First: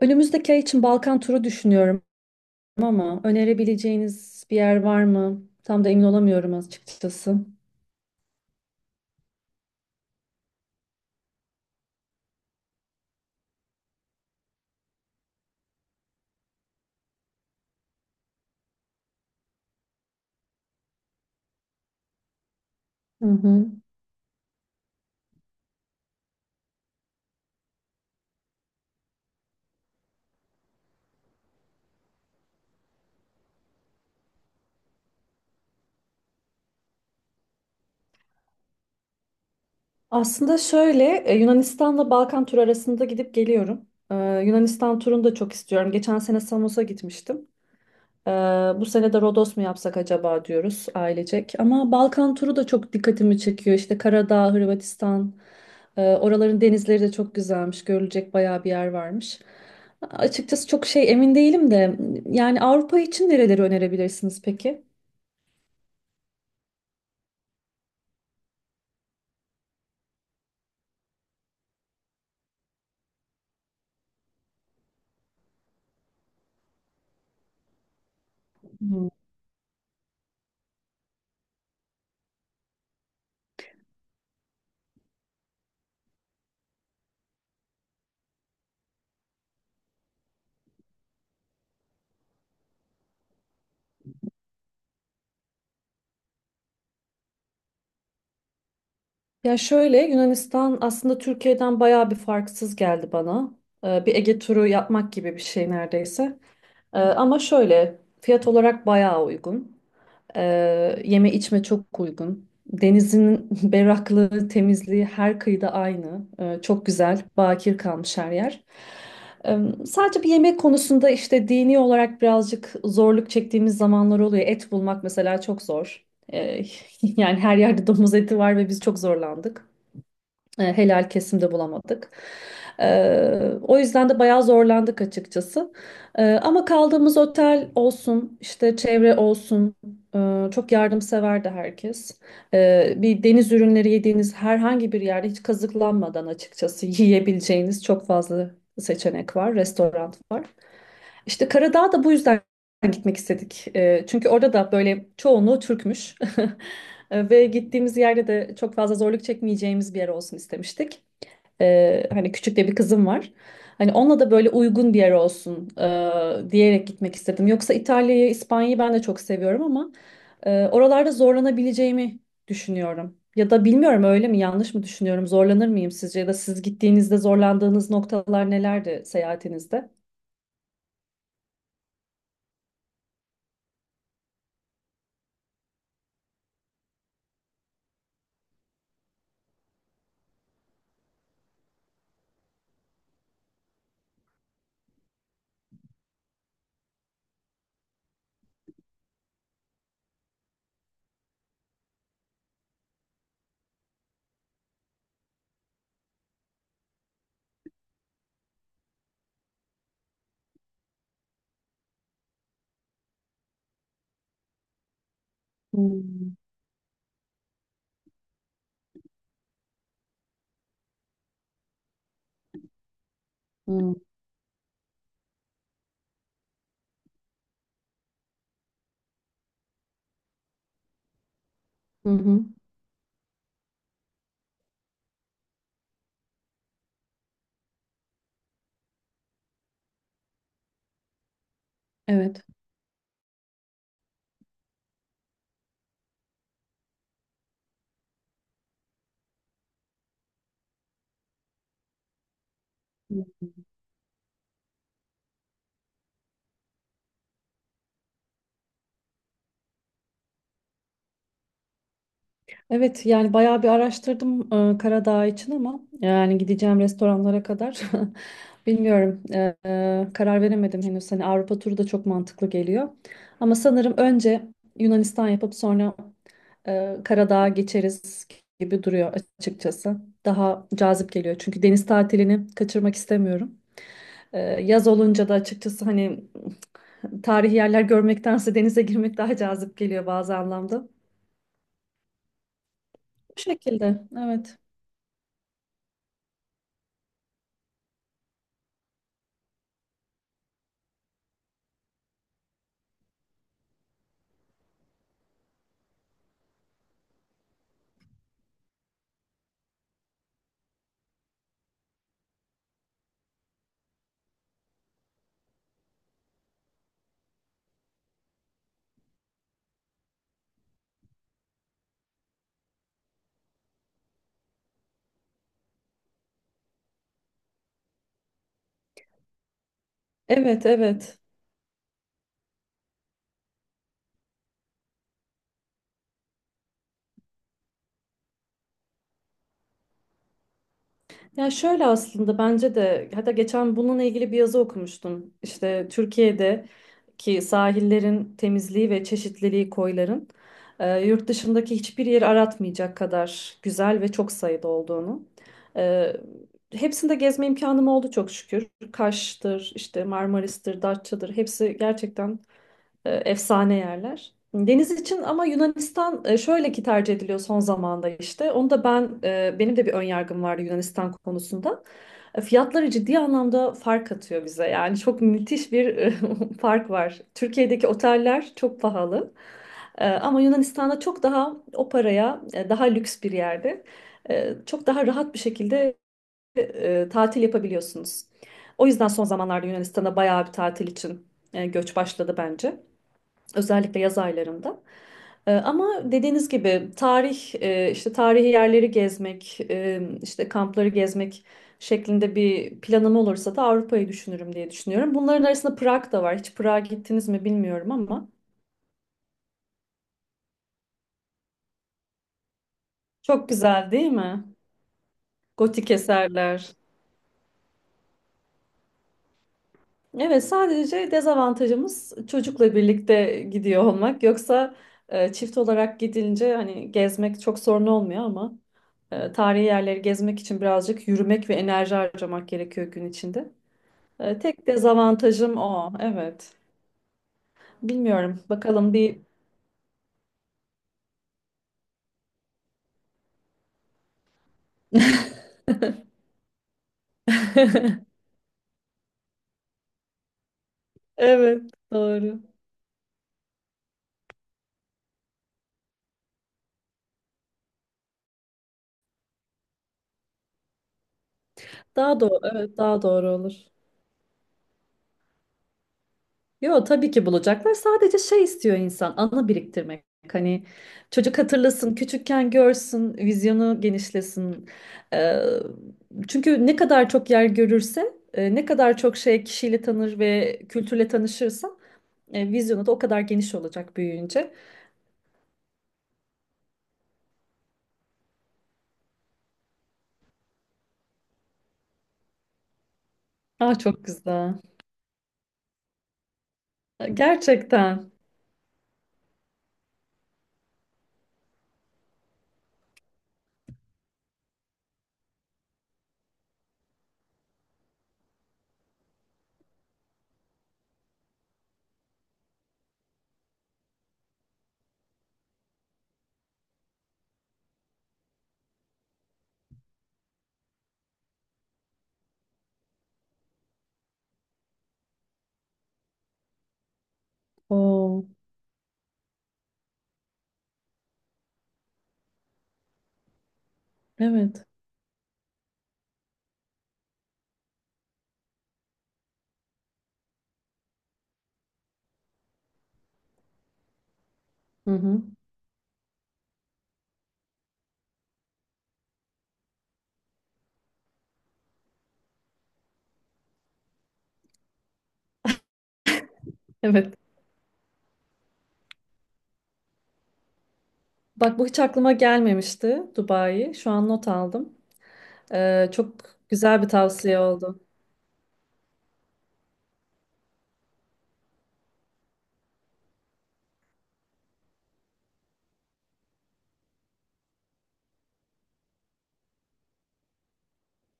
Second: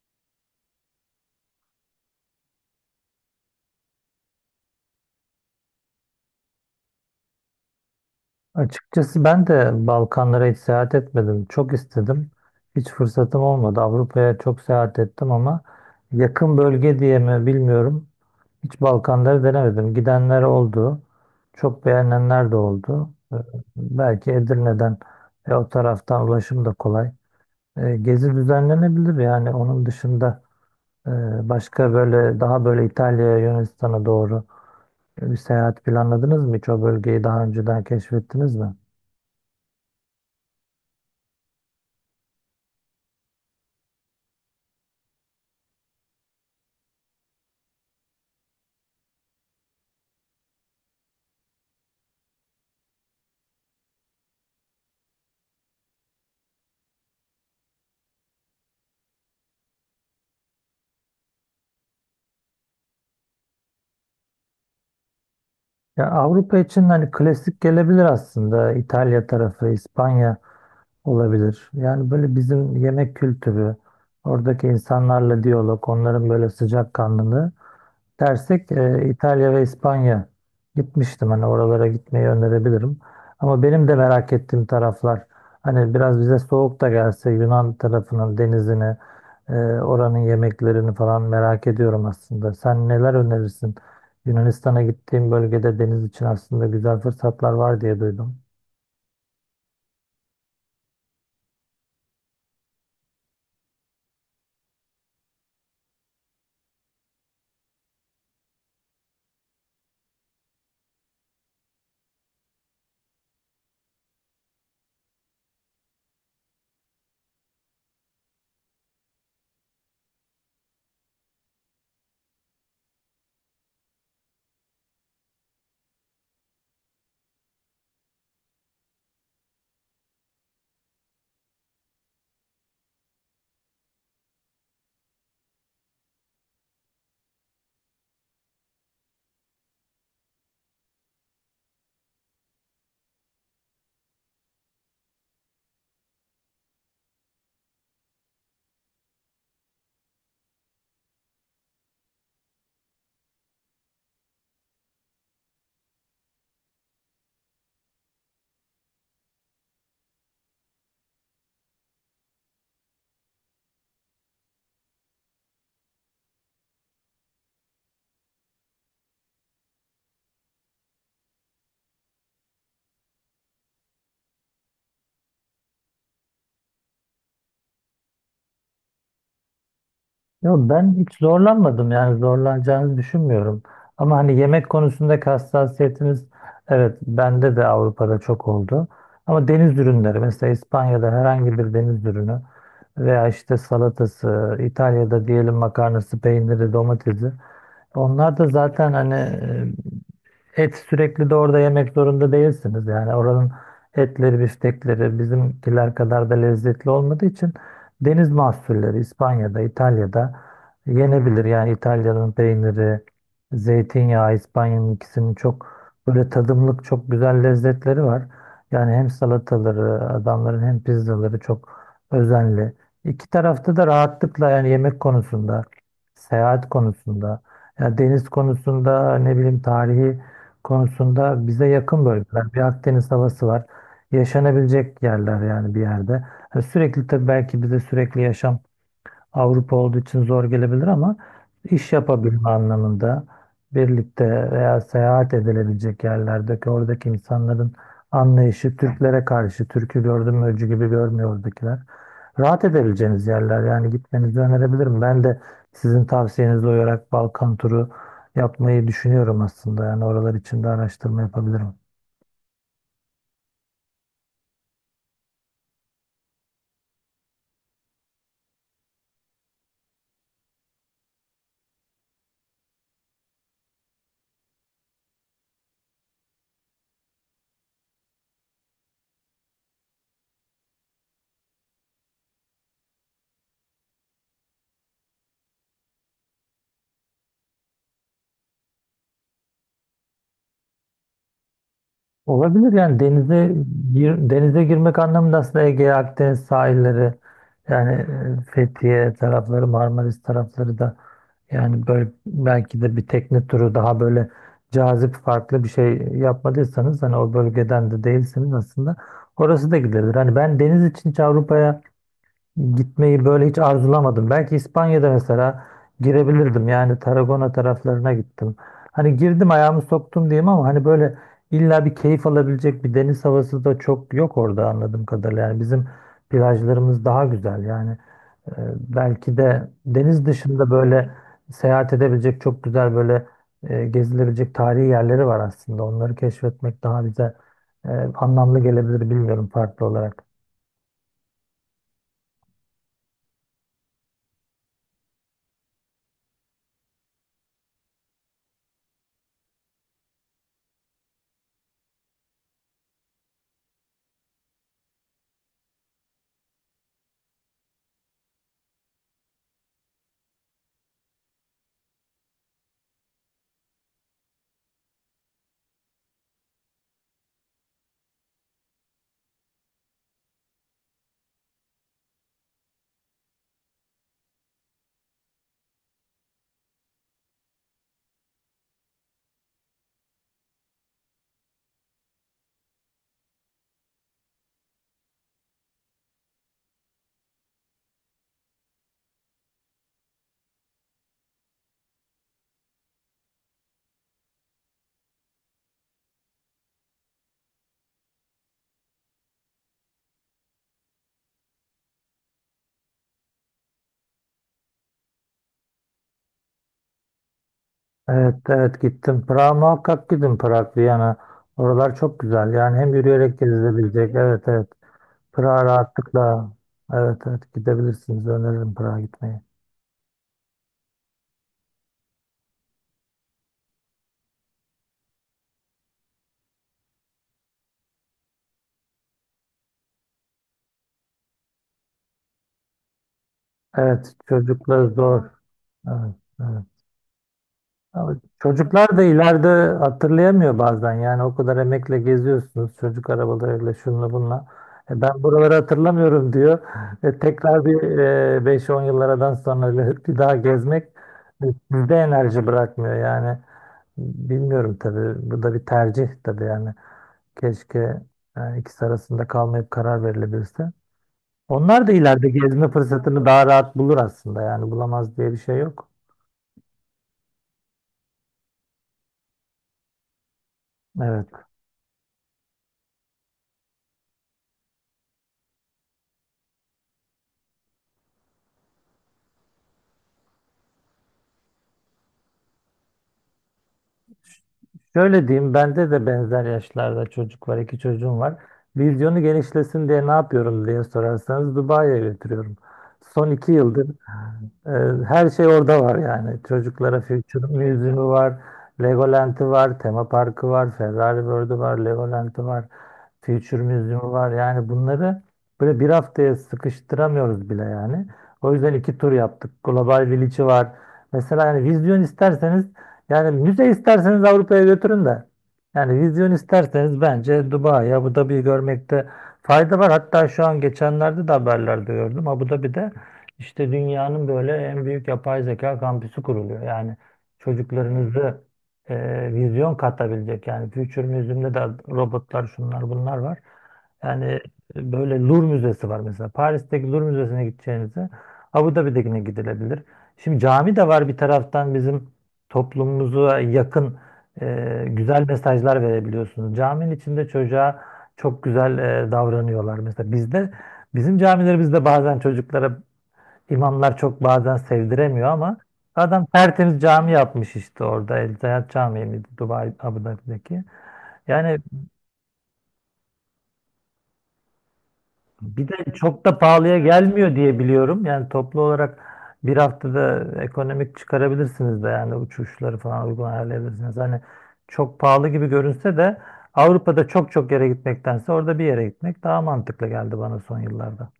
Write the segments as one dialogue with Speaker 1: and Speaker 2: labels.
Speaker 1: Önümüzdeki ay için Balkan turu düşünüyorum ama önerebileceğiniz bir yer var mı? Tam da emin olamıyorum açıkçası.
Speaker 2: Açıkçası ben de Balkanlara hiç seyahat etmedim. Çok istedim. Hiç fırsatım olmadı. Avrupa'ya çok seyahat ettim ama yakın bölge diye mi bilmiyorum. Hiç Balkanları denemedim. Gidenler oldu. Çok beğenenler de oldu.
Speaker 1: Hı hı.
Speaker 2: Belki Edirne'den ve o taraftan ulaşım da kolay. Gezi düzenlenebilir yani. Onun dışında e, başka böyle daha böyle İtalya'ya, Yunanistan'a doğru bir seyahat planladınız mı? Hiç o bölgeyi daha önceden keşfettiniz mi?
Speaker 1: Aslında şöyle Yunanistan'la Balkan turu arasında gidip geliyorum. Yunanistan turunu da çok istiyorum. Geçen sene Samos'a gitmiştim. Ee, Bu sene de Rodos mu yapsak acaba diyoruz ailecek. Ama Balkan turu da çok dikkatimi çekiyor. İşte Karadağ, Hırvatistan, oraların denizleri de çok güzelmiş. Görülecek bayağı bir yer varmış. Açıkçası çok şey emin değilim de yani Avrupa için nereleri önerebilirsiniz peki?
Speaker 2: Ya Avrupa için hani klasik gelebilir aslında. İtalya tarafı, İspanya olabilir. Yani böyle bizim yemek kültürü, oradaki insanlarla diyalog, onların böyle sıcakkanlılığı dersek
Speaker 1: Hmm.
Speaker 2: İtalya ve İspanya gitmiştim. Hani oralara gitmeyi önerebilirim. Ama benim de merak ettiğim taraflar hani biraz bize soğuk da gelse Yunan tarafının denizini e, oranın yemeklerini falan merak ediyorum aslında. Sen neler önerirsin? Yunanistan'a gittiğim bölgede deniz için aslında güzel fırsatlar var diye duydum.
Speaker 1: Ya şöyle, Yunanistan aslında Türkiye'den bayağı bir farksız geldi bana. Bir Ege turu yapmak gibi bir şey neredeyse. Ama şöyle fiyat olarak bayağı uygun. Yeme içme çok uygun. Denizin berraklığı, temizliği her kıyıda aynı. Çok güzel, bakir kalmış her yer. Ee, Sadece bir yemek konusunda işte dini olarak birazcık zorluk çektiğimiz zamanlar oluyor. Et bulmak mesela çok zor. Ee, yani her yerde domuz eti var ve biz çok zorlandık. Helal kesimde bulamadık. E, O yüzden de bayağı zorlandık açıkçası. Ama kaldığımız otel olsun, işte çevre olsun, çok yardımseverdi herkes. Bir deniz ürünleri yediğiniz herhangi bir yerde hiç kazıklanmadan açıkçası yiyebileceğiniz çok fazla seçenek var, restoran var. İşte Karadağ'a da bu yüzden gitmek istedik. Çünkü orada da böyle çoğunluğu Türkmüş. Ve gittiğimiz yerde de çok fazla zorluk çekmeyeceğimiz bir yer olsun istemiştik. Hani küçük de bir kızım var. Hani onunla da böyle uygun bir yer olsun diyerek gitmek istedim. Yoksa İtalya'yı, İspanya'yı ben de çok seviyorum ama oralarda zorlanabileceğimi düşünüyorum. Ya da bilmiyorum, öyle mi yanlış mı düşünüyorum? Zorlanır mıyım sizce? Ya da siz gittiğinizde zorlandığınız noktalar nelerdi seyahatinizde?
Speaker 2: Yo, ben hiç zorlanmadım, yani zorlanacağınızı düşünmüyorum. Ama hani yemek konusundaki hassasiyetimiz, evet, bende de Avrupa'da çok oldu. Ama deniz ürünleri mesela İspanya'da herhangi bir deniz ürünü veya işte salatası, İtalya'da diyelim makarnası, peyniri, domatesi. Onlar da zaten hani et sürekli de orada yemek zorunda değilsiniz. Yani oranın etleri, biftekleri bizimkiler kadar da lezzetli olmadığı için deniz mahsulleri İspanya'da, İtalya'da yenebilir. Yani İtalya'nın peyniri, zeytinyağı, İspanya'nın ikisinin çok böyle
Speaker 1: Hmm.
Speaker 2: tadımlık çok güzel lezzetleri var. Yani hem salataları adamların hem pizzaları çok özenli. İki tarafta da
Speaker 1: Hmm.
Speaker 2: rahatlıkla yani yemek konusunda, seyahat konusunda, ya deniz konusunda, ne bileyim, tarihi konusunda bize yakın
Speaker 1: Hı hı.
Speaker 2: bölgeler. Bir Akdeniz havası var. Yaşanabilecek yerler yani bir yerde. Ha, sürekli tabii, belki bize sürekli yaşam Avrupa olduğu için zor gelebilir ama iş
Speaker 1: Evet.
Speaker 2: yapabilme anlamında birlikte veya seyahat edilebilecek yerlerdeki oradaki insanların anlayışı Türklere karşı, Türk'ü gördüm öcü gibi görmüyor oradakiler. Rahat edebileceğiniz yerler, yani gitmenizi önerebilirim. Ben de sizin tavsiyenize uyarak Balkan turu yapmayı düşünüyorum aslında. Yani oralar için de araştırma yapabilirim.
Speaker 1: Evet, yani bayağı bir araştırdım Karadağ için ama yani gideceğim restoranlara kadar bilmiyorum, karar veremedim henüz. Hani Avrupa turu da çok mantıklı geliyor. Ama sanırım önce Yunanistan yapıp sonra Karadağ'a geçeriz gibi duruyor açıkçası. Daha cazip geliyor çünkü deniz tatilini kaçırmak istemiyorum. Yaz olunca da açıkçası hani tarihi yerler görmektense denize girmek daha cazip geliyor bazı anlamda.
Speaker 2: Olabilir, yani
Speaker 1: Bu şekilde, evet.
Speaker 2: denize girmek anlamında aslında Ege, Akdeniz sahilleri, yani Fethiye tarafları, Marmaris tarafları da, yani böyle belki de bir tekne turu daha böyle cazip, farklı bir şey yapmadıysanız, hani o bölgeden de değilsiniz aslında, orası da gidilebilir. Hani ben deniz için hiç Avrupa'ya gitmeyi böyle hiç arzulamadım. Belki İspanya'da mesela girebilirdim. Yani Tarragona taraflarına gittim. Hani girdim, ayağımı soktum diyeyim, ama hani böyle illa bir keyif alabilecek bir deniz havası da çok yok orada anladığım kadarıyla. Yani bizim plajlarımız daha güzel. Yani e, belki de deniz
Speaker 1: Evet,
Speaker 2: dışında böyle
Speaker 1: evet.
Speaker 2: seyahat edebilecek çok güzel böyle gezilebilecek tarihi yerleri var aslında. Onları keşfetmek daha bize e, anlamlı gelebilir bilmiyorum, farklı olarak.
Speaker 1: Ya şöyle, aslında bence de, hatta geçen bununla ilgili bir yazı okumuştum. İşte Türkiye'deki sahillerin temizliği ve çeşitliliği, koyların yurt dışındaki hiçbir yeri aratmayacak kadar güzel ve çok sayıda olduğunu. E, Hepsinde gezme imkanım oldu çok şükür. Kaş'tır, işte Marmaris'tir, Datça'dır, hepsi gerçekten efsane yerler. Deniz için ama Yunanistan şöyle ki tercih ediliyor son zamanda işte. Onu da ben, benim de bir ön yargım vardı Yunanistan konusunda. Fiyatları ciddi anlamda fark atıyor bize. Yani çok müthiş bir fark var. Türkiye'deki oteller çok pahalı. Ama Yunanistan'da çok daha o paraya daha lüks bir yerde çok daha rahat bir şekilde tatil yapabiliyorsunuz. O yüzden son zamanlarda Yunanistan'a bayağı bir tatil için göç başladı bence. Özellikle yaz aylarında. Ama dediğiniz gibi tarih, işte tarihi yerleri gezmek, işte kampları gezmek şeklinde bir planım olursa da Avrupa'yı düşünürüm diye düşünüyorum. Bunların arasında Prag da var. Hiç Prag'a gittiniz mi bilmiyorum ama
Speaker 2: Evet, evet, gittim. Prag'a muhakkak gidin. Prag, Viyana. Oralar çok güzel. Yani hem yürüyerek
Speaker 1: çok güzel değil
Speaker 2: gezilebilecek. Evet,
Speaker 1: mi?
Speaker 2: evet. Prag'a
Speaker 1: Gotik
Speaker 2: rahatlıkla.
Speaker 1: eserler.
Speaker 2: Evet, evet, gidebilirsiniz. Öneririm Prag'a gitmeyi.
Speaker 1: Evet, sadece dezavantajımız çocukla birlikte gidiyor olmak. Yoksa çift olarak gidince hani gezmek çok sorun olmuyor ama. Tarihi yerleri gezmek için birazcık yürümek ve enerji harcamak gerekiyor gün içinde.
Speaker 2: Evet,
Speaker 1: Tek
Speaker 2: çocuklar zor.
Speaker 1: dezavantajım o.
Speaker 2: Evet,
Speaker 1: Evet.
Speaker 2: evet. Ama
Speaker 1: Bilmiyorum. Bakalım
Speaker 2: çocuklar da
Speaker 1: bir...
Speaker 2: ileride hatırlayamıyor bazen. Yani o kadar emekle geziyorsunuz. Çocuk arabalarıyla şunla bunla. E, ben buraları hatırlamıyorum diyor. Tekrar bir 5-10 yıllardan sonra öyle bir daha gezmek e,
Speaker 1: Evet,
Speaker 2: sizde
Speaker 1: doğru.
Speaker 2: enerji bırakmıyor yani. Bilmiyorum tabii. Bu da bir tercih tabii yani. Keşke, yani ikisi arasında kalmayıp karar verilebilse. Onlar da
Speaker 1: Daha
Speaker 2: ileride
Speaker 1: doğru,
Speaker 2: gezme
Speaker 1: evet, daha
Speaker 2: fırsatını
Speaker 1: doğru
Speaker 2: daha
Speaker 1: olur.
Speaker 2: rahat bulur aslında. Yani bulamaz diye bir şey yok.
Speaker 1: Yo, tabii ki bulacaklar. Sadece şey istiyor insan, anı biriktirmek. Hani
Speaker 2: Evet.
Speaker 1: çocuk hatırlasın, küçükken görsün, vizyonu genişlesin. Ee, Çünkü ne kadar çok yer görürse, ne kadar çok şey kişiyle tanır ve kültürle tanışırsa vizyonu da o kadar geniş olacak büyüyünce.
Speaker 2: Şöyle diyeyim, bende de benzer yaşlarda çocuk var, 2 çocuğum var. Vizyonu genişlesin diye ne yapıyorum diye sorarsanız, Dubai'ye götürüyorum. Son iki
Speaker 1: Aa,
Speaker 2: yıldır
Speaker 1: çok güzel.
Speaker 2: her şey orada var yani. Çocuklara Future Museum'u
Speaker 1: Gerçekten.
Speaker 2: var, Legoland'ı var, tema parkı var, Ferrari World'u var, Legoland'ı var. Future Museum var. Yani bunları böyle bir haftaya sıkıştıramıyoruz bile yani. O yüzden 2 tur yaptık. Global Village'i var. Mesela yani vizyon isterseniz, yani müze isterseniz Avrupa'ya götürün de. Yani vizyon isterseniz bence Dubai, Abu Dhabi'yi görmekte fayda var. Hatta şu an geçenlerde de haberlerde gördüm. Abu Dhabi'de işte dünyanın böyle en büyük yapay zeka kampüsü kuruluyor. Yani
Speaker 1: Oo,
Speaker 2: çocuklarınızı vizyon katabilecek. Yani Future Museum'da da robotlar, şunlar bunlar var. Yani
Speaker 1: evet.
Speaker 2: böyle Louvre Müzesi var mesela. Paris'teki Louvre Müzesi'ne gideceğinize Abu Dhabi'dekine gidilebilir. Şimdi cami de var bir taraftan, bizim toplumumuza yakın
Speaker 1: Hı hı.
Speaker 2: güzel mesajlar verebiliyorsunuz. Caminin içinde çocuğa çok güzel davranıyorlar. Mesela bizde, bizim camilerimizde bazen çocuklara İmamlar çok bazen sevdiremiyor ama adam tertemiz cami
Speaker 1: Evet.
Speaker 2: yapmış işte orada. El Zayat Camii miydi Dubai Abu Dhabi'deki?
Speaker 1: Bak,
Speaker 2: Yani
Speaker 1: bu hiç aklıma gelmemişti, Dubai. Şu an not aldım.
Speaker 2: bir de
Speaker 1: Çok
Speaker 2: çok da pahalıya
Speaker 1: güzel bir
Speaker 2: gelmiyor
Speaker 1: tavsiye
Speaker 2: diye
Speaker 1: oldu.
Speaker 2: biliyorum. Yani toplu olarak bir haftada ekonomik çıkarabilirsiniz de, yani uçuşları falan uygun ayarlayabilirsiniz. Hani çok pahalı gibi görünse de Avrupa'da çok çok yere gitmektense orada bir yere gitmek daha mantıklı geldi bana son yıllarda.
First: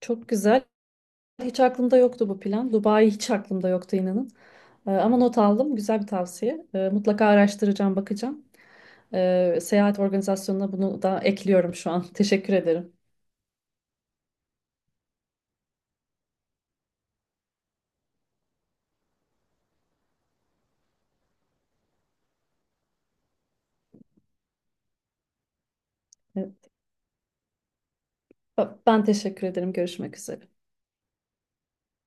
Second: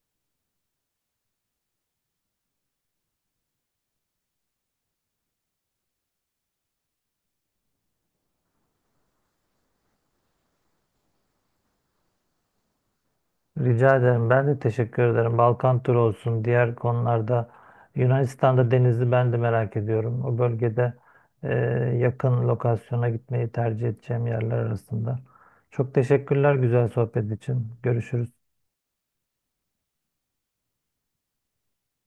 Speaker 1: Çok güzel. Hiç aklımda yoktu bu plan. Dubai hiç aklımda yoktu inanın. Ama not aldım. Güzel bir tavsiye. Mutlaka araştıracağım, bakacağım. Seyahat organizasyonuna bunu da ekliyorum şu an. Teşekkür ederim.
Speaker 2: Rica ederim. Ben de teşekkür ederim. Balkan turu olsun. Diğer konularda Yunanistan'da denizi ben de merak ediyorum. O bölgede e, yakın lokasyona gitmeyi tercih edeceğim yerler arasında. Çok teşekkürler
Speaker 1: Evet,
Speaker 2: güzel sohbet için. Görüşürüz.
Speaker 1: ben teşekkür ederim. Görüşmek üzere.